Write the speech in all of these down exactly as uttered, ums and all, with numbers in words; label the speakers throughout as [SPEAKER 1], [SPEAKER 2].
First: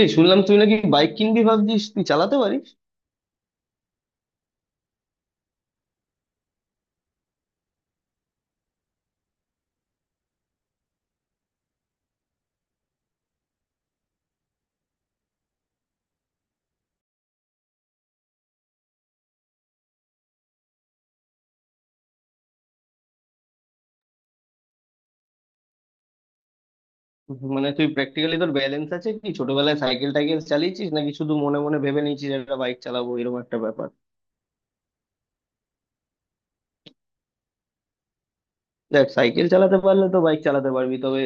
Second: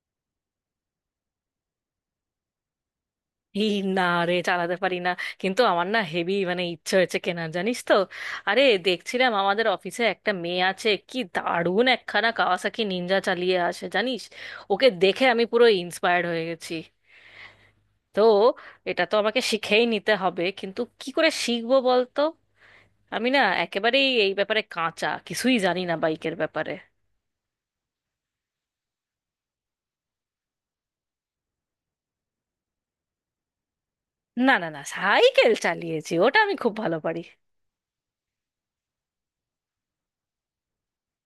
[SPEAKER 1] এই শুনলাম তুই নাকি বাইক কিনবি ভাবছিস, তুই চালাতে পারিস?
[SPEAKER 2] এই না রে, চালাতে পারি না। কিন্তু আমার না হেভি মানে ইচ্ছে হয়েছে কেনার, জানিস তো। আরে দেখছিলাম আমাদের অফিসে একটা মেয়ে আছে, কি দারুণ একখানা কাওয়াসাকি নিনজা চালিয়ে আসে জানিস। ওকে দেখে আমি পুরো ইন্সপায়ার্ড হয়ে গেছি। তো এটা তো আমাকে শিখেই নিতে হবে, কিন্তু কি করে শিখবো বলতো। আমি না একেবারেই এই ব্যাপারে কাঁচা, কিছুই জানি না বাইকের ব্যাপারে।
[SPEAKER 1] মানে, তুই প্র্যাকটিক্যালি তোর ব্যালেন্স আছে কি? ছোটবেলায় সাইকেল টাইকেল চালিয়েছিস, নাকি শুধু মনে মনে ভেবে নিয়েছিস একটা বাইক চালাবো এরকম একটা ব্যাপার?
[SPEAKER 2] না না না, সাইকেল চালিয়েছি, ওটা আমি খুব ভালো পারি।
[SPEAKER 1] দেখ, সাইকেল চালাতে পারলে তো বাইক চালাতে পারবি। তবে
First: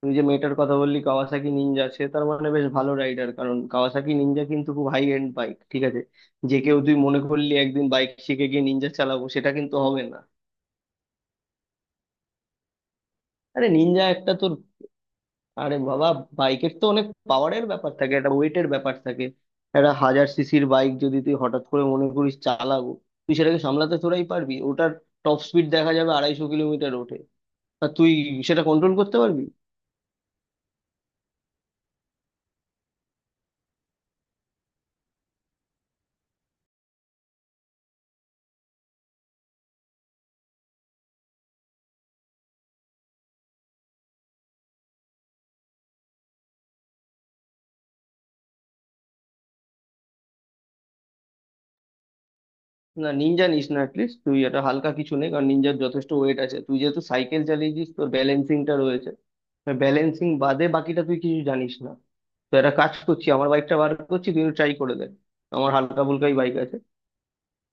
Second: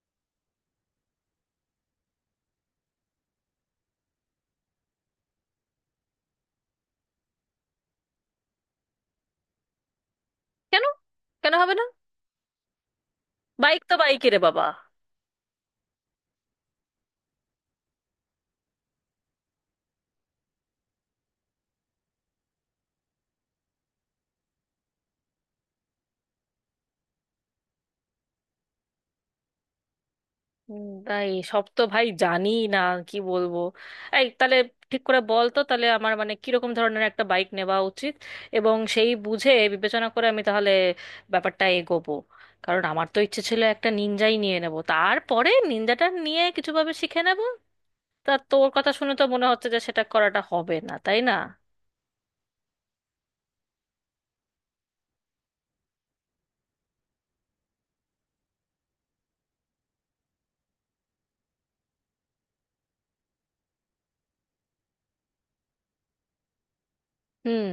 [SPEAKER 1] তুই যে মেয়েটার কথা বললি, কাওয়াসাকি নিনজা, সে তার মানে বেশ ভালো রাইডার, কারণ কাওয়াসাকি নিনজা কিন্তু খুব হাই এন্ড বাইক, ঠিক আছে? যে কেউ তুই মনে করলি একদিন বাইক শিখে গিয়ে নিনজা চালাবো, সেটা কিন্তু হবে না।
[SPEAKER 2] কেন? কেন হবে না?
[SPEAKER 1] আরে
[SPEAKER 2] বাইক তো
[SPEAKER 1] নিনজা একটা
[SPEAKER 2] বাইকেরে
[SPEAKER 1] তোর।
[SPEAKER 2] বাবা।
[SPEAKER 1] আরে বাবা, বাইকের তো অনেক পাওয়ারের ব্যাপার থাকে, একটা ওয়েটের ব্যাপার থাকে। একটা হাজার সিসির বাইক যদি তুই হঠাৎ করে মনে করিস চালাবো, তুই সেটাকে সামলাতে তোরাই পারবি? ওটার টপ স্পিড দেখা যাবে আড়াইশো কিলোমিটার ওঠে। আর তুই সেটা কন্ট্রোল করতে পারবি?
[SPEAKER 2] উম, তাই সব তো ভাই জানি না, কি বলবো। এই তাহলে ঠিক করে বল তো, তাহলে আমার মানে কিরকম ধরনের একটা বাইক নেওয়া উচিত, এবং সেই বুঝে বিবেচনা করে আমি তাহলে ব্যাপারটা এগোবো। কারণ আমার তো ইচ্ছে ছিল একটা নিনজাই নিয়ে নেব, তারপরে নিনজাটা নিয়ে কিছুভাবে শিখে নেব। তা তোর কথা শুনে তো মনে হচ্ছে যে সেটা করাটা হবে না, তাই না?
[SPEAKER 1] না, নিনজা নিস না। অ্যাটলিস্ট তুই এটা হালকা কিছু নেই, কারণ নিনজার যথেষ্ট ওয়েট আছে। তুই যেহেতু সাইকেল চালিয়েছিস, তোর ব্যালেন্সিংটা রয়েছে। ব্যালেন্সিং বাদে বাকিটা তুই কিছু জানিস না। তো একটা কাজ করছি, আমার বাইকটা বার করছি, তুই ট্রাই করে দে। আমার হালকা ফুলকাই বাইক আছে।
[SPEAKER 2] হুম।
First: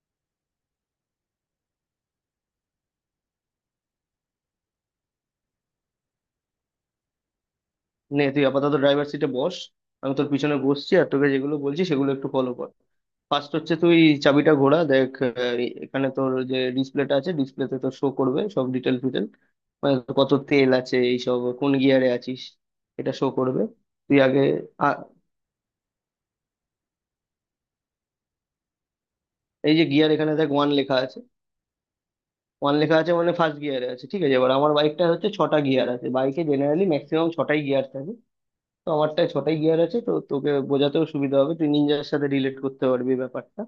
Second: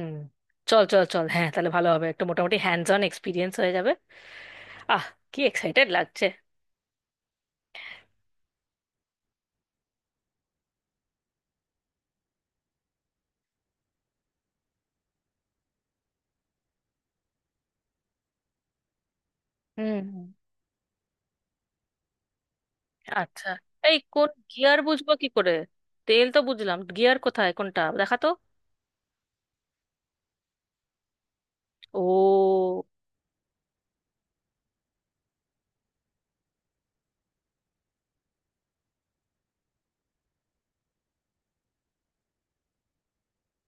[SPEAKER 2] চল চল চল, হ্যাঁ তাহলে ভালো হবে, একটু মোটামুটি হ্যান্ডস অন এক্সপিরিয়েন্স হয়ে যাবে। আহ কি এক্সাইটেড লাগছে।
[SPEAKER 1] নে, তুই আপাতত ড্রাইভার সিটে বস। আমি তোর পিছনে বসছি, আর তোকে যেগুলো বলছি সেগুলো একটু ফলো কর। ফার্স্ট হচ্ছে, তুই চাবিটা ঘোরা। দেখ, আহ, এ- এখানে তোর যে ডিসপ্লেটা আছে, ডিসপ্লেতে তোর শো করবে সব ডিটেল ফিটেল। মানে,
[SPEAKER 2] হুম।
[SPEAKER 1] তোর কত তেল আছে এইসব, কোন গিয়ারে আছিস, এটা শো
[SPEAKER 2] আচ্ছা
[SPEAKER 1] করবে।
[SPEAKER 2] এই
[SPEAKER 1] তুই
[SPEAKER 2] কোন
[SPEAKER 1] আগে
[SPEAKER 2] গিয়ার
[SPEAKER 1] আ-
[SPEAKER 2] বুঝবো কি করে? তেল তো বুঝলাম, গিয়ার কোথায় কোনটা দেখা তো।
[SPEAKER 1] এই যে গিয়ার, এখানে দেখ ওয়ান লেখা আছে।
[SPEAKER 2] ও
[SPEAKER 1] ওয়ান লেখা আছে মানে ফার্স্ট গিয়ারে আছে। ঠিক আছে, এবার আমার বাইকটা হচ্ছে ছটা গিয়ার আছে। বাইকে জেনারেলি ম্যাক্সিমাম ছটাই গিয়ার থাকে। তো আমারটায় ছটাই গিয়ার আছে, তো তোকে বোঝাতেও সুবিধা হবে, তুই নিনজার সাথে রিলেট করতে পারবি ব্যাপারটা।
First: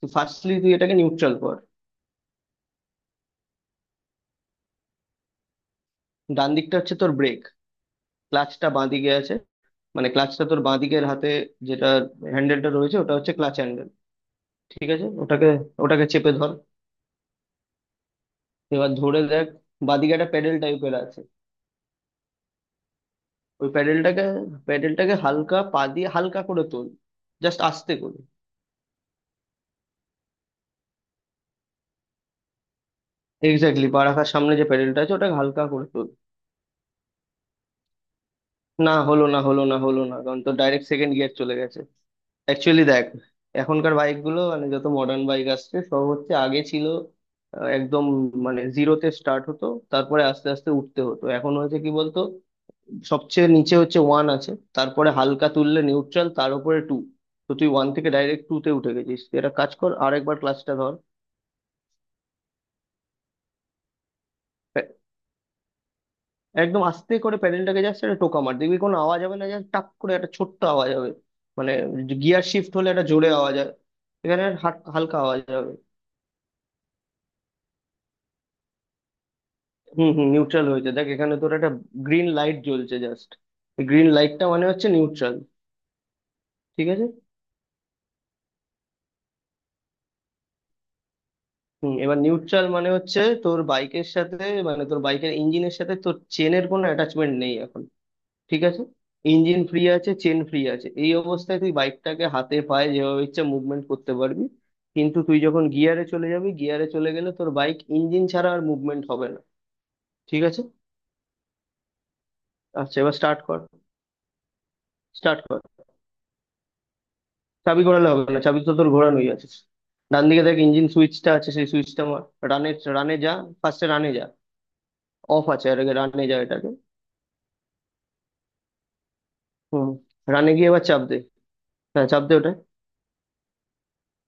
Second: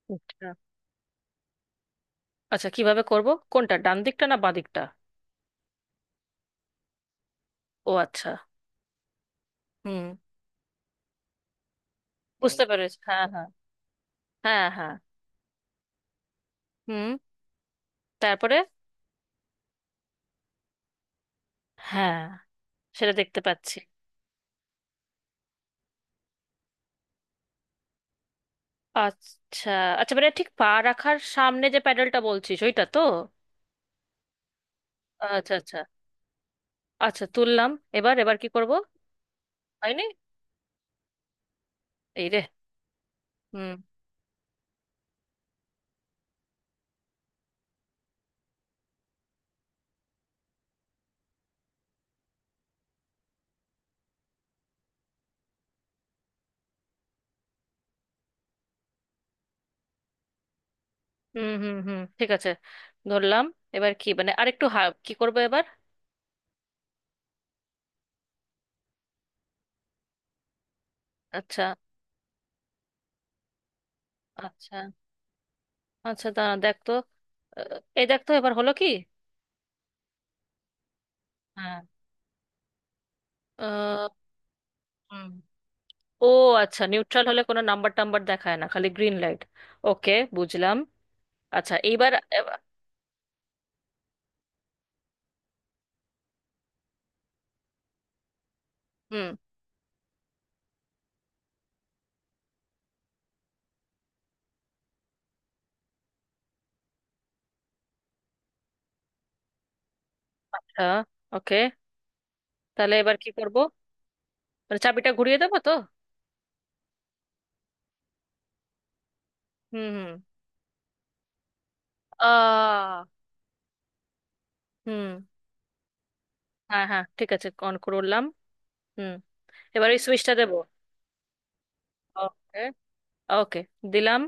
[SPEAKER 1] তো
[SPEAKER 2] আচ্ছা।
[SPEAKER 1] ফার্স্টলি তুই এটাকে নিউট্রাল কর।
[SPEAKER 2] আচ্ছা কিভাবে করব? কোনটা, ডান দিকটা না বাঁ দিকটা?
[SPEAKER 1] ডান দিকটা হচ্ছে তোর ব্রেক,
[SPEAKER 2] ও আচ্ছা।
[SPEAKER 1] ক্লাচটা বাঁ দিকে আছে।
[SPEAKER 2] হুম,
[SPEAKER 1] মানে ক্লাচটা তোর বাঁ দিকের হাতে যেটা
[SPEAKER 2] বুঝতে
[SPEAKER 1] হ্যান্ডেলটা রয়েছে,
[SPEAKER 2] পেরেছি,
[SPEAKER 1] ওটা
[SPEAKER 2] হ্যাঁ
[SPEAKER 1] হচ্ছে
[SPEAKER 2] হ্যাঁ।
[SPEAKER 1] Clutch handle.
[SPEAKER 2] হ্যাঁ
[SPEAKER 1] ঠিক
[SPEAKER 2] হ্যাঁ।
[SPEAKER 1] আছে, ওটাকে ওটাকে চেপে ধর।
[SPEAKER 2] হুম। তারপরে?
[SPEAKER 1] এবার ধরে দেখ, বাঁ দিকে একটা প্যাডেল টাইপের আছে।
[SPEAKER 2] হ্যাঁ, সেটা দেখতে
[SPEAKER 1] ওই
[SPEAKER 2] পাচ্ছি।
[SPEAKER 1] প্যাডেলটাকে, প্যাডেলটাকে হালকা পা দিয়ে হালকা করে তোল, জাস্ট আস্তে করে।
[SPEAKER 2] আচ্ছা আচ্ছা, মানে ঠিক পা রাখার সামনে যে প্যাডেলটা বলছিস, ওইটা তো?
[SPEAKER 1] এক্স্যাক্টলি পা রাখার সামনে যে প্যাডেলটা আছে, ওটাকে
[SPEAKER 2] আচ্ছা
[SPEAKER 1] হালকা
[SPEAKER 2] আচ্ছা।
[SPEAKER 1] করে তোল।
[SPEAKER 2] আচ্ছা তুললাম। এবার এবার কি করব?
[SPEAKER 1] না হলো, না হলো, না হলো
[SPEAKER 2] হয়নি।
[SPEAKER 1] না, কারণ তোর ডাইরেক্ট সেকেন্ড গিয়ার চলে গেছে।
[SPEAKER 2] এই
[SPEAKER 1] অ্যাকচুয়ালি দেখ,
[SPEAKER 2] রে।
[SPEAKER 1] এখনকার বাইকগুলো মানে যত মডার্ন বাইক আসছে, সব হচ্ছে আগে ছিল আহ, একদম, মানে জিরোতে স্টার্ট হতো, তারপরে আস্তে আস্তে উঠতে হতো। এখন হয়েছে কি বলতো, সবচেয়ে নিচে হচ্ছে ওয়ান আছে, তারপরে হালকা তুললে নিউট্রাল, তার উপরে টু। তো তুই ওয়ান থেকে ডাইরেক্ট টু তে উঠে গেছিস। তুই একটা কাজ কর, আর একবার ক্লাসটা ধর।
[SPEAKER 2] হুম হুম হুম, ঠিক আছে। ধরলাম। এবার কি, মানে আরেকটু
[SPEAKER 1] প্যা-
[SPEAKER 2] হা- কি করবো এবার?
[SPEAKER 1] একদম আস্তে করে প্যাডেলটাকে যাচ্ছে একটা টোকা মার, দেখবি কোনো আওয়াজ হবে না, জাস্ট টাক করে একটা ছোট্ট আওয়াজ হবে।
[SPEAKER 2] আচ্ছা
[SPEAKER 1] মানে গিয়ার শিফট হলে একটা জোরে আওয়াজ হয়, এখানে
[SPEAKER 2] আচ্ছা
[SPEAKER 1] হাট- হালকা আওয়াজ হবে।
[SPEAKER 2] আচ্ছা। দাঁড়া দেখ তো। আহ, এই দেখ তো এবার হলো কি।
[SPEAKER 1] হুম হুম, নিউট্রাল হয়েছে। দেখ, এখানে তোর একটা
[SPEAKER 2] হ্যাঁ।
[SPEAKER 1] গ্রিন লাইট জ্বলছে জাস্ট। গ্রিন
[SPEAKER 2] আহ,
[SPEAKER 1] লাইটটা মানে হচ্ছে
[SPEAKER 2] হুম।
[SPEAKER 1] নিউট্রাল।
[SPEAKER 2] ও আচ্ছা,
[SPEAKER 1] ঠিক আছে।
[SPEAKER 2] নিউট্রাল হলে কোনো নাম্বার টাম্বার দেখায় না, খালি গ্রিন লাইট? ওকে, বুঝলাম। আচ্ছা
[SPEAKER 1] হুম,
[SPEAKER 2] এইবার।
[SPEAKER 1] এবার
[SPEAKER 2] এবার।
[SPEAKER 1] নিউট্রাল মানে হচ্ছে তোর বাইকের সাথে, মানে তোর বাইকের ইঞ্জিনের সাথে তোর চেনের কোনো অ্যাটাচমেন্ট নেই এখন, ঠিক আছে?
[SPEAKER 2] হুম।
[SPEAKER 1] ইঞ্জিন ফ্রি আছে, চেন ফ্রি আছে, এই অবস্থায় তুই বাইকটাকে হাতে পায়ে যেভাবে ইচ্ছা মুভমেন্ট করতে পারবি। কিন্তু তুই যখন গিয়ারে চলে যাবি, গিয়ারে চলে গেলে তোর বাইক ইঞ্জিন ছাড়া আর মুভমেন্ট হবে না, ঠিক আছে?
[SPEAKER 2] আচ্ছা। ওকে, তাহলে
[SPEAKER 1] আচ্ছা, এবার
[SPEAKER 2] এবার কি
[SPEAKER 1] স্টার্ট
[SPEAKER 2] করব?
[SPEAKER 1] কর।
[SPEAKER 2] মানে চাবিটা
[SPEAKER 1] স্টার্ট
[SPEAKER 2] ঘুরিয়ে দেবো
[SPEAKER 1] কর,
[SPEAKER 2] তো?
[SPEAKER 1] চাবি ঘোরালে হবে না, চাবি তো তোর ঘোরানোই আছে।
[SPEAKER 2] হুম হুম।
[SPEAKER 1] ডান দিকে দেখ ইঞ্জিন সুইচটা আছে, সেই সুইচটা মার। রানে,
[SPEAKER 2] আহ
[SPEAKER 1] রানে যা, ফার্স্টে রানে যা।
[SPEAKER 2] হুম।
[SPEAKER 1] অফ আছে, আর আগে রানে যা এটাকে।
[SPEAKER 2] হ্যাঁ হ্যাঁ ঠিক আছে, অন করলাম। হুম। এবার
[SPEAKER 1] হুম,
[SPEAKER 2] ওই সুইচটা
[SPEAKER 1] রানে
[SPEAKER 2] দেবো?
[SPEAKER 1] গিয়ে এবার চাপ দে, হ্যাঁ চাপ দে ওটা।
[SPEAKER 2] ওকে ওকে, দিলাম।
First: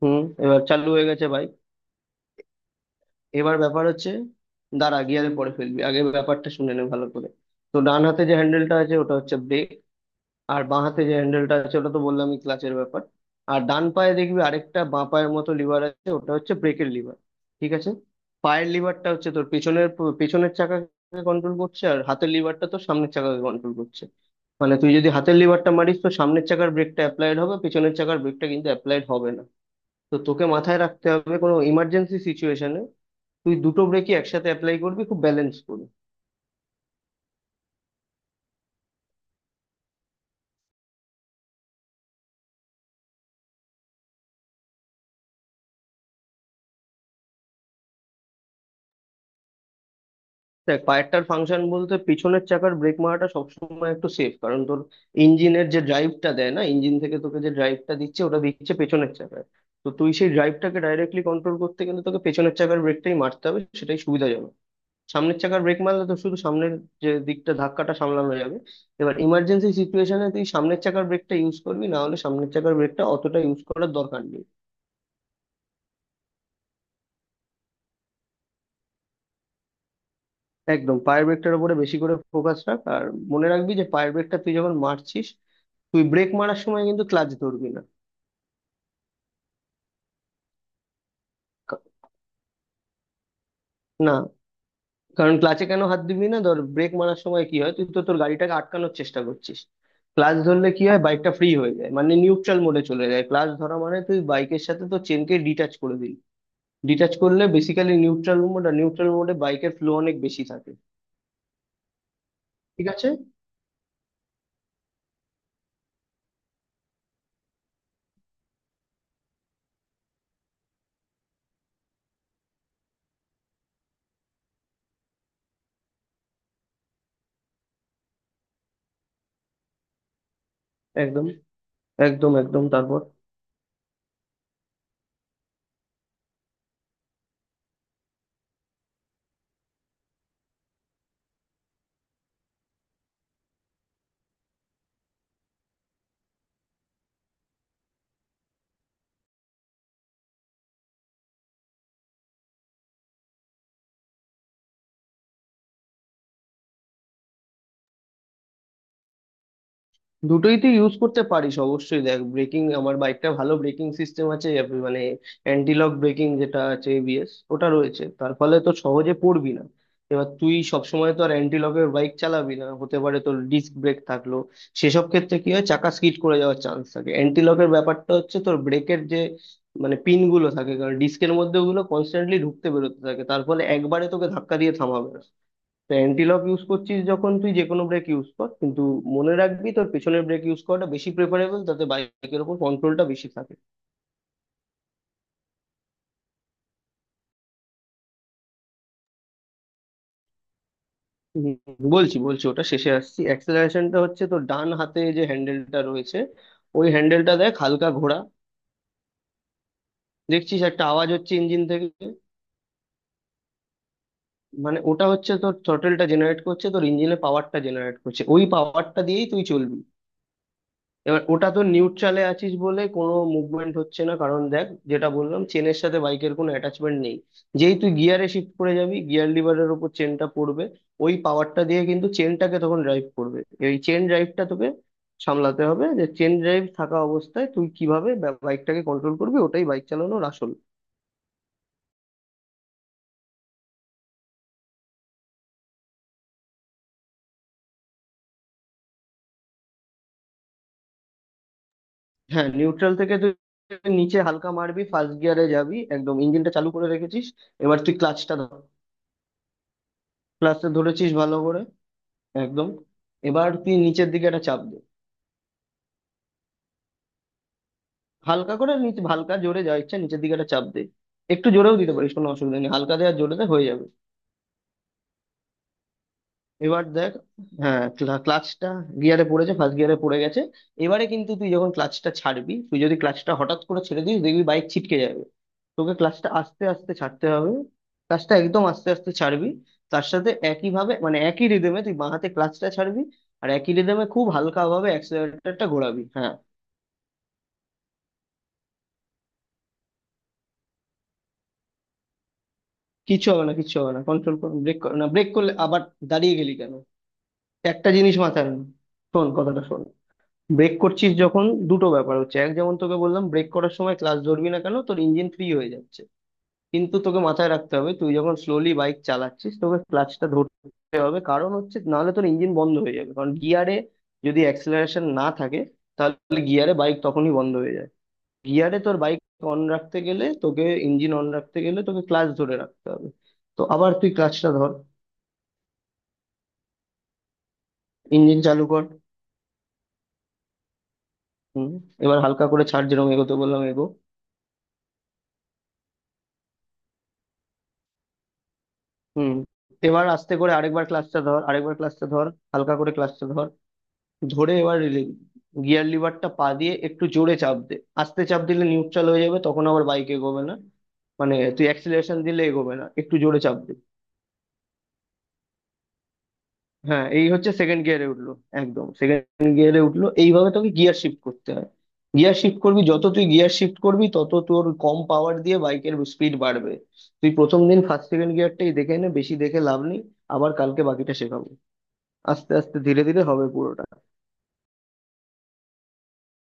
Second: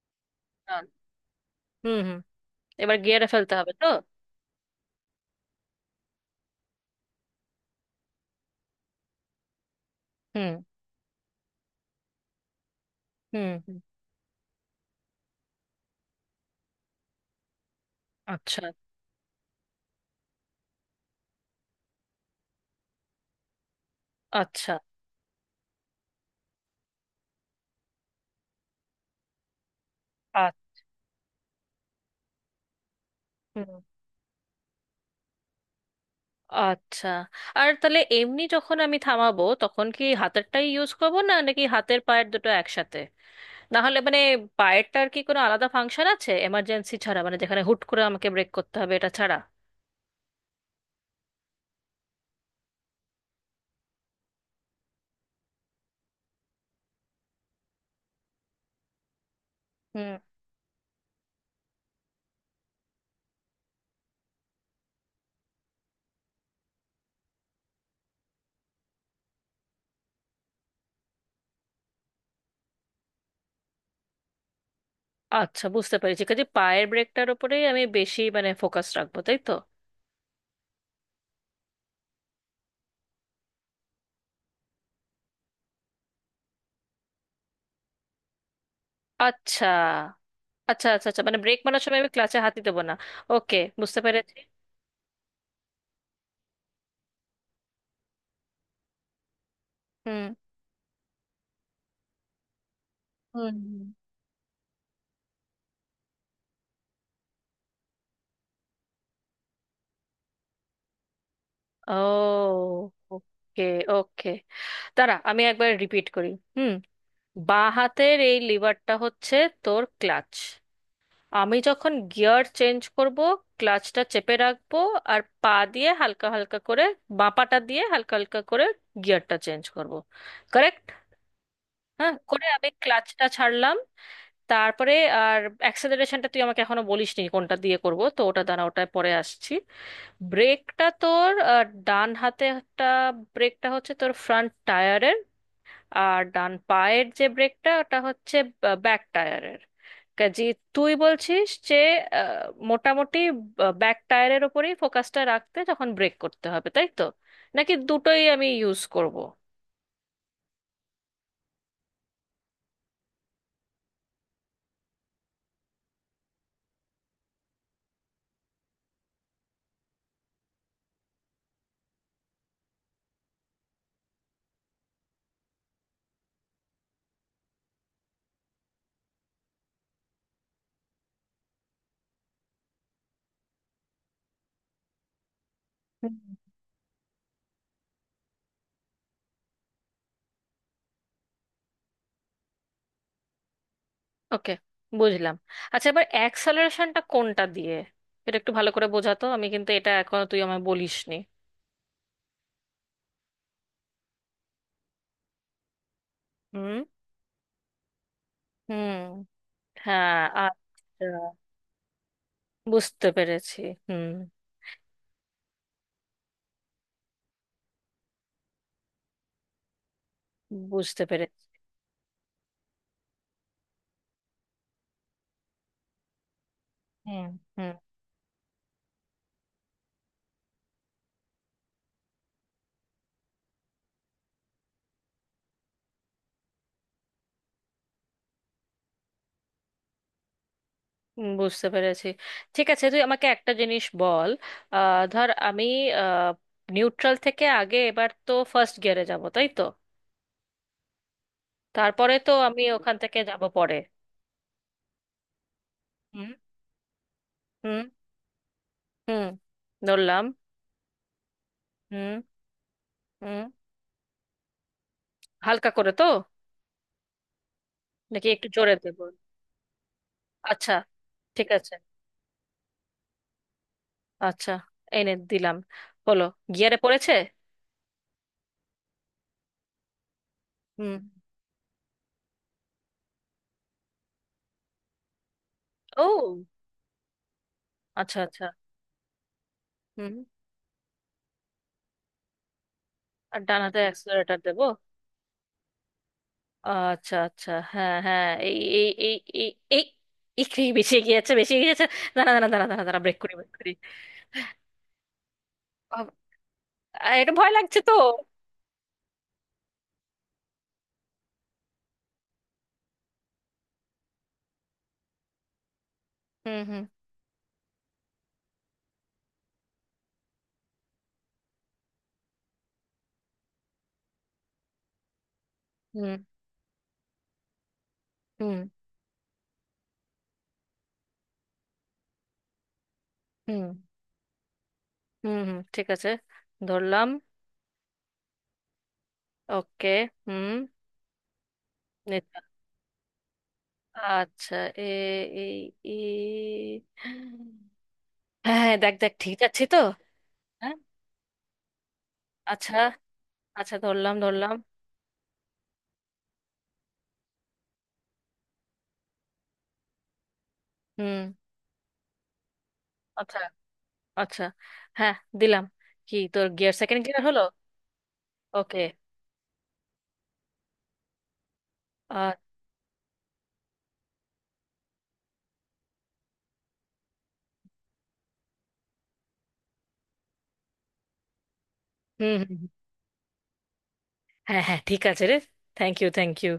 [SPEAKER 1] হুম, এবার
[SPEAKER 2] ডান।
[SPEAKER 1] চালু হয়ে গেছে বাইক।
[SPEAKER 2] হুম হুম। এবার গিয়ারে ফেলতে
[SPEAKER 1] এবার
[SPEAKER 2] হবে
[SPEAKER 1] ব্যাপার
[SPEAKER 2] তো?
[SPEAKER 1] হচ্ছে, দাঁড়া, গিয়ারে পরে ফেলবি, আগে ব্যাপারটা শুনে নে ভালো করে। তো ডান হাতে যে হ্যান্ডেলটা আছে ওটা হচ্ছে ব্রেক।
[SPEAKER 2] হুম
[SPEAKER 1] আর বাঁ হাতে যে হ্যান্ডেলটা আছে ওটা তো বললামই, ক্লাচের ব্যাপার।
[SPEAKER 2] হুম
[SPEAKER 1] আর
[SPEAKER 2] হুম।
[SPEAKER 1] ডান পায়ে দেখবি আরেকটা বাঁ পায়ের মতো লিভার আছে, ওটা হচ্ছে ব্রেকের লিভার, ঠিক আছে?
[SPEAKER 2] আচ্ছা।
[SPEAKER 1] পায়ের লিভারটা হচ্ছে তোর পেছনের, পেছনের চাকাকে কন্ট্রোল করছে, আর হাতের লিভারটা তো সামনের চাকাকে কন্ট্রোল করছে।
[SPEAKER 2] আচ্ছা
[SPEAKER 1] মানে তুই যদি হাতের লিভারটা মারিস, তো সামনের চাকার ব্রেকটা অ্যাপ্লাইড হবে, পেছনের চাকার ব্রেকটা কিন্তু অ্যাপ্লাইড হবে না। তো তোকে
[SPEAKER 2] আ-
[SPEAKER 1] মাথায় রাখতে হবে, কোনো ইমার্জেন্সি সিচুয়েশনে তুই দুটো
[SPEAKER 2] হুম,
[SPEAKER 1] ব্রেকই একসাথে অ্যাপ্লাই করবি, খুব ব্যালেন্স করবি।
[SPEAKER 2] আচ্ছা। আর তাহলে এমনি যখন আমি থামাবো তখন কি হাতেরটাই ইউজ করবো, না নাকি হাতের পায়ের দুটো একসাথে? না হলে মানে পায়েরটার কি কোনো আলাদা ফাংশন আছে এমার্জেন্সি ছাড়া, মানে যেখানে হুট করে আমাকে ব্রেক করতে হবে এটা ছাড়া?
[SPEAKER 1] দেখ, পায়েরটার ফাংশন বলতে পিছনের চাকার ব্রেক মারাটা সবসময় একটু সেফ, কারণ তোর ইঞ্জিনের যে ড্রাইভটা দেয় না, ইঞ্জিন থেকে তোকে যে ড্রাইভটা দিচ্ছে ওটা দিচ্ছে পেছনের চাকায়। তো তুই
[SPEAKER 2] হুম।
[SPEAKER 1] সেই ড্রাইভটাকে ডাইরেক্টলি কন্ট্রোল করতে গেলে তোকে পেছনের চাকার ব্রেকটাই মারতে হবে, সেটাই সুবিধাজনক। সামনের চাকার ব্রেক মারলে তো শুধু সামনের যে দিকটা ধাক্কাটা সামলানো যাবে। এবার ইমার্জেন্সি সিচুয়েশনে তুই সামনের চাকার ব্রেকটা ইউজ করবি, না হলে সামনের চাকার ব্রেকটা অতটা ইউজ করার দরকার নেই।
[SPEAKER 2] আচ্ছা বুঝতে পেরেছি, কাজে পায়ের ব্রেকটার উপরেই আমি বেশি মানে ফোকাস রাখবো, তাই তো?
[SPEAKER 1] একদম পায়ের ব্রেকটার উপরে বেশি করে ফোকাস রাখ, আর মনে রাখবি যে পায়ের ব্রেকটা তুই যখন মারছিস, তুই ব্রেক মারার সময় কিন্তু ক্লাচ ধরবি না।
[SPEAKER 2] আচ্ছা আচ্ছা আচ্ছা। আচ্ছা, মানে ব্রেক মারার
[SPEAKER 1] কা-
[SPEAKER 2] সময় আমি ক্লাচে হাতই দেবো না। ওকে বুঝতে
[SPEAKER 1] না,
[SPEAKER 2] পেরেছি।
[SPEAKER 1] কারণ ক্লাচে কেন হাত দিবি না, ধর ব্রেক মারার সময় কি হয়, তুই তো তোর গাড়িটাকে আটকানোর চেষ্টা করছিস।
[SPEAKER 2] হুম
[SPEAKER 1] ক্লাচ ধরলে কি হয়, বাইকটা ফ্রি হয়ে যায়, মানে নিউট্রাল মোডে চলে যায়, ক্লাচ
[SPEAKER 2] হুম।
[SPEAKER 1] ধরা মানে তুই বাইকের সাথে তো চেনকে ডিটাচ করে দিলি। ডিটাচ করলে বেসিক্যালি নিউট্রাল মোড, আর নিউট্রাল মোডে বাইকের ফ্লো অনেক বেশি থাকে,
[SPEAKER 2] ও।
[SPEAKER 1] ঠিক আছে?
[SPEAKER 2] ওকে ওকে, দাঁড়া আমি একবার রিপিট করি। হুম। বাঁ হাতের এই লিভারটা হচ্ছে তোর ক্লাচ। আমি যখন গিয়ার চেঞ্জ করব, ক্লাচটা চেপে রাখবো। আর পা দিয়ে হালকা হালকা করে, বাঁ পাটা দিয়ে হালকা হালকা করে, গিয়ারটা চেঞ্জ করব। কারেক্ট?
[SPEAKER 1] একদম
[SPEAKER 2] হ্যাঁ
[SPEAKER 1] একদম
[SPEAKER 2] করে
[SPEAKER 1] একদম,
[SPEAKER 2] আমি
[SPEAKER 1] তারপর
[SPEAKER 2] ক্লাচটা ছাড়লাম। তারপরে। আর অ্যাক্সেলারেশনটা তুই আমাকে এখনো বলিসনি কোনটা দিয়ে করব, তো ওটা দাঁড়া ওটায় পরে আসছি। ব্রেকটা তোর আহ, ডান হাতে একটা ব্রেকটা হচ্ছে তোর ফ্রন্ট টায়ারের, আর ডান পায়ের যে ব্রেকটা ওটা হচ্ছে ব্যাক টায়ারের। কাজে তুই বলছিস যে আহ, মোটামুটি ব্যাক টায়ারের ওপরেই ফোকাসটা রাখতে যখন ব্রেক করতে হবে, তাই তো? নাকি দুটোই আমি ইউজ করব?
[SPEAKER 1] দুটোই তুই ইউজ করতে পারিস অবশ্যই। দেখ ব্রেকিং, আমার বাইকটা ভালো ব্রেকিং সিস্টেম আছে, এব- মানে অ্যান্টি লক ব্রেকিং যেটা আছে, এবিএস, ওটা রয়েছে, তার ফলে তো সহজে পড়বি না। এবার তুই সবসময় তো আর অ্যান্টি লকের বাইক চালাবি না, হতে পারে তোর ডিস্ক ব্রেক থাকলো, সেসব ক্ষেত্রে কি হয় চাকা স্কিড করে যাওয়ার চান্স থাকে। অ্যান্টি লকের ব্যাপারটা হচ্ছে তোর ব্রেকের যে, মানে পিন গুলো থাকে, কারণ ডিস্কের মধ্যে ওগুলো কনস্ট্যান্টলি ঢুকতে বেরোতে থাকে, তার ফলে একবারে তোকে ধাক্কা দিয়ে থামাবে না। তো অ্যান্টিলক ইউজ করছিস যখন, তুই যে কোনো ব্রেক ইউজ কর, কিন্তু মনে রাখবি তোর পেছনের ব্রেক ইউজ করাটা বেশি প্রেফারেবল, তাতে বাইকের উপর কন্ট্রোলটা বেশি থাকে।
[SPEAKER 2] ওকে বুঝলাম। আচ্ছা এবার অ্যাক্সেলারেশনটা কোনটা দিয়ে, এটা একটু ভালো করে বোঝাতো, আমি কিন্তু এটা এখনো তুই আমায় বলিসনি।
[SPEAKER 1] হুম, বলছি বলছি, ওটা শেষে আসছি। অ্যাক্সেলারেশনটা হচ্ছে তোর ডান হাতে যে হ্যান্ডেলটা রয়েছে,
[SPEAKER 2] হুম
[SPEAKER 1] ওই হ্যান্ডেলটা দেখ হালকা ঘোরা।
[SPEAKER 2] হুম। হ্যাঁ
[SPEAKER 1] দেখছিস একটা
[SPEAKER 2] আচ্ছা।
[SPEAKER 1] আওয়াজ হচ্ছে ইঞ্জিন থেকে?
[SPEAKER 2] বুঝতে পেরেছি। হুম।
[SPEAKER 1] মানে ওটা হচ্ছে তোর থ্রটলটা জেনারেট করছে, তোর ইঞ্জিনের পাওয়ারটা জেনারেট করছে, ওই পাওয়ারটা দিয়েই তুই চলবি।
[SPEAKER 2] বুঝতে
[SPEAKER 1] এবার
[SPEAKER 2] পেরেছি।
[SPEAKER 1] ওটা তো নিউট্রালে আছিস বলে কোনো মুভমেন্ট হচ্ছে না, কারণ দেখ যেটা বললাম, চেনের সাথে বাইকের কোনো অ্যাটাচমেন্ট নেই।
[SPEAKER 2] হুম হুম।
[SPEAKER 1] যেই তুই গিয়ারে শিফট করে যাবি, গিয়ার লিভারের ওপর চেনটা পড়বে, ওই পাওয়ারটা দিয়ে কিন্তু চেনটাকে তখন ড্রাইভ করবে। এই চেন ড্রাইভটা তোকে সামলাতে হবে, যে চেন ড্রাইভ থাকা অবস্থায় তুই কিভাবে বাইকটাকে কন্ট্রোল করবি, ওটাই বাইক চালানোর আসল।
[SPEAKER 2] হুম, বুঝতে পেরেছি। ঠিক আছে তুই আমাকে একটা জিনিস বল। আহ, ধর আমি নিউট্রাল থেকে আগে এবার তো ফার্স্ট গিয়ারে যাব, তাই তো? তারপরে তো
[SPEAKER 1] হ্যাঁ,
[SPEAKER 2] আমি
[SPEAKER 1] নিউট্রাল
[SPEAKER 2] ওখান
[SPEAKER 1] থেকে
[SPEAKER 2] থেকে
[SPEAKER 1] তুই
[SPEAKER 2] যাব পরে।
[SPEAKER 1] নিচে হালকা মারবি ফার্স্ট গিয়ারে যাবি, একদম
[SPEAKER 2] হুম
[SPEAKER 1] ইঞ্জিনটা চালু করে রেখেছিস। এবার
[SPEAKER 2] হুম।
[SPEAKER 1] তুই ক্লাচটা ধর।
[SPEAKER 2] হুম, ধরলাম।
[SPEAKER 1] ক্লাচটা ধরেছিস ভালো করে?
[SPEAKER 2] হুম।
[SPEAKER 1] একদম।
[SPEAKER 2] হুম।
[SPEAKER 1] এবার তুই নিচের দিকে একটা চাপ দে।
[SPEAKER 2] হালকা করে তো, নাকি একটু
[SPEAKER 1] হালকা করে,
[SPEAKER 2] জোরে দেব?
[SPEAKER 1] নিচে হালকা জোরে যা ইচ্ছা, নিচের দিকে একটা চাপ
[SPEAKER 2] আচ্ছা।
[SPEAKER 1] দে।
[SPEAKER 2] ঠিক
[SPEAKER 1] একটু
[SPEAKER 2] আছে।
[SPEAKER 1] জোরেও দিতে পারিস, কোনো অসুবিধা নেই, হালকা দে আর জোরে দে হয়ে যাবে।
[SPEAKER 2] আচ্ছা, এনে দিলাম। হলো, গিয়ারে
[SPEAKER 1] এবার দেখ,
[SPEAKER 2] পড়েছে।
[SPEAKER 1] হ্যাঁ ক্লা- ক্লাচটা গিয়ারে পড়েছে, ফার্স্ট গিয়ারে পড়ে গেছে।
[SPEAKER 2] হুম।
[SPEAKER 1] এবারে কিন্তু তুই যখন ক্লাচটা ছাড়বি, তুই যদি ক্লাচটা হঠাৎ করে ছেড়ে দিস দেখবি বাইক ছিটকে যাবে, তোকে ক্লাচটা
[SPEAKER 2] ও
[SPEAKER 1] আস্তে আস্তে ছাড়তে হবে।
[SPEAKER 2] আচ্ছা
[SPEAKER 1] ক্লাচটা
[SPEAKER 2] আচ্ছা।
[SPEAKER 1] একদম আস্তে আস্তে ছাড়বি, তার
[SPEAKER 2] হুম।
[SPEAKER 1] সাথে একই ভাবে মানে একই রিদমে তুই বাঁ হাতে ক্লাচটা ছাড়বি।
[SPEAKER 2] আর
[SPEAKER 1] আর
[SPEAKER 2] ডান
[SPEAKER 1] একই
[SPEAKER 2] হাতে
[SPEAKER 1] রিদমে খুব
[SPEAKER 2] অ্যাক্সেলারেটর
[SPEAKER 1] হালকা
[SPEAKER 2] দেবো।
[SPEAKER 1] ভাবে অ্যাক্সেলারেটরটা ঘোরাবি, হ্যাঁ।
[SPEAKER 2] আচ্ছা আচ্ছা, হ্যাঁ হ্যাঁ, এই এই এই। এই। এই। একটু বেশি এগিয়ে যাচ্ছে, বেশি এগিয়ে যাচ্ছে। দাঁড়া দাঁড়া দাঁড়া দাঁড়া দাঁড়া, ব্রেক
[SPEAKER 1] কিচ্ছু
[SPEAKER 2] করি
[SPEAKER 1] হবে
[SPEAKER 2] ব্রেক
[SPEAKER 1] না,
[SPEAKER 2] করি।
[SPEAKER 1] কিচ্ছু হবে না, কন্ট্রোল করুন, ব্রেক করো না, ব্রেক করলে আবার
[SPEAKER 2] বাবা,
[SPEAKER 1] দাঁড়িয়ে গেলি কেন?
[SPEAKER 2] আহ, এটা ভয় লাগছে
[SPEAKER 1] একটা
[SPEAKER 2] তো।
[SPEAKER 1] জিনিস মাথায় রাখ, শোন কথাটা শোন। ব্রেক করছিস যখন, দুটো ব্যাপার হচ্ছে। এক, যেমন তোকে বললাম ব্রেক করার সময় ক্লাস ধরবি না, কেন, তোর ইঞ্জিন ফ্রি হয়ে যাচ্ছে।
[SPEAKER 2] হুম হুম।
[SPEAKER 1] কিন্তু তোকে মাথায় রাখতে হবে তুই যখন স্লোলি বাইক চালাচ্ছিস, তোকে ক্লাচটা ধরতে হবে, কারণ হচ্ছে নাহলে তোর ইঞ্জিন বন্ধ হয়ে যাবে, কারণ গিয়ারে যদি অ্যাক্সেলারেশন না থাকে
[SPEAKER 2] হুম
[SPEAKER 1] তাহলে গিয়ারে বাইক তখনই বন্ধ হয়ে যাবে।
[SPEAKER 2] হুম
[SPEAKER 1] গিয়ারে তোর বাইক অন রাখতে গেলে, তোকে ইঞ্জিন অন রাখতে গেলে তোকে ক্লাচ ধরে রাখতে হবে। তো
[SPEAKER 2] হুম
[SPEAKER 1] আবার তুই ক্লাচটা ধর।
[SPEAKER 2] হুম হুম, ঠিক আছে। ধরলাম।
[SPEAKER 1] ইঞ্জিন চালু কর।
[SPEAKER 2] ওকে। হুম।
[SPEAKER 1] হুম, এবার হালকা করে ছাড়, যেরকম এগোতে বললাম এগো।
[SPEAKER 2] আচ্ছা এ এই ই হ্যাঁ হ্যাঁ, দেখ দেখ
[SPEAKER 1] হুম,
[SPEAKER 2] ঠিক আছে তো।
[SPEAKER 1] এবার আস্তে করে
[SPEAKER 2] হ্যাঁ।
[SPEAKER 1] আরেকবার ক্লাচটা ধর, আরেকবার ক্লাচটা ধর হালকা
[SPEAKER 2] আচ্ছা
[SPEAKER 1] করে ক্লাচটা ধর।
[SPEAKER 2] আচ্ছা ধরলাম
[SPEAKER 1] ধরে
[SPEAKER 2] ধরলাম।
[SPEAKER 1] এবার গিয়ার লিভারটা পা দিয়ে একটু জোরে চাপ দে। আস্তে চাপ দিলে নিউট্রাল হয়ে যাবে, তখন আবার বাইক এগোবে না,
[SPEAKER 2] হুম।
[SPEAKER 1] মানে তুই অ্যাক্সিলারেশন দিলে এগোবে না, একটু
[SPEAKER 2] আচ্ছা
[SPEAKER 1] জোরে চাপ দে।
[SPEAKER 2] আচ্ছা। হ্যাঁ, দিলাম। কি, তোর গিয়ার সেকেন্ড
[SPEAKER 1] হ্যাঁ,
[SPEAKER 2] গিয়ার
[SPEAKER 1] এই
[SPEAKER 2] হলো?
[SPEAKER 1] হচ্ছে সেকেন্ড গিয়ারে উঠলো।
[SPEAKER 2] ওকে।
[SPEAKER 1] একদম সেকেন্ড গিয়ারে উঠলো, এইভাবে তোকে গিয়ার শিফট করতে হয়।
[SPEAKER 2] আর।
[SPEAKER 1] গিয়ার শিফট করবি, যত তুই গিয়ার শিফট করবি তত তোর কম পাওয়ার দিয়ে বাইকের স্পিড বাড়বে। তুই প্রথম দিন ফার্স্ট সেকেন্ড গিয়ারটাই দেখে নে, বেশি দেখে লাভ নেই, আবার কালকে বাকিটা শেখাবো।
[SPEAKER 2] হুম
[SPEAKER 1] আস্তে
[SPEAKER 2] হুম
[SPEAKER 1] আস্তে
[SPEAKER 2] হুম।
[SPEAKER 1] ধীরে ধীরে হবে পুরোটা।
[SPEAKER 2] হ্যাঁ হ্যাঁ ঠিক আছে রে। Thank you thank you.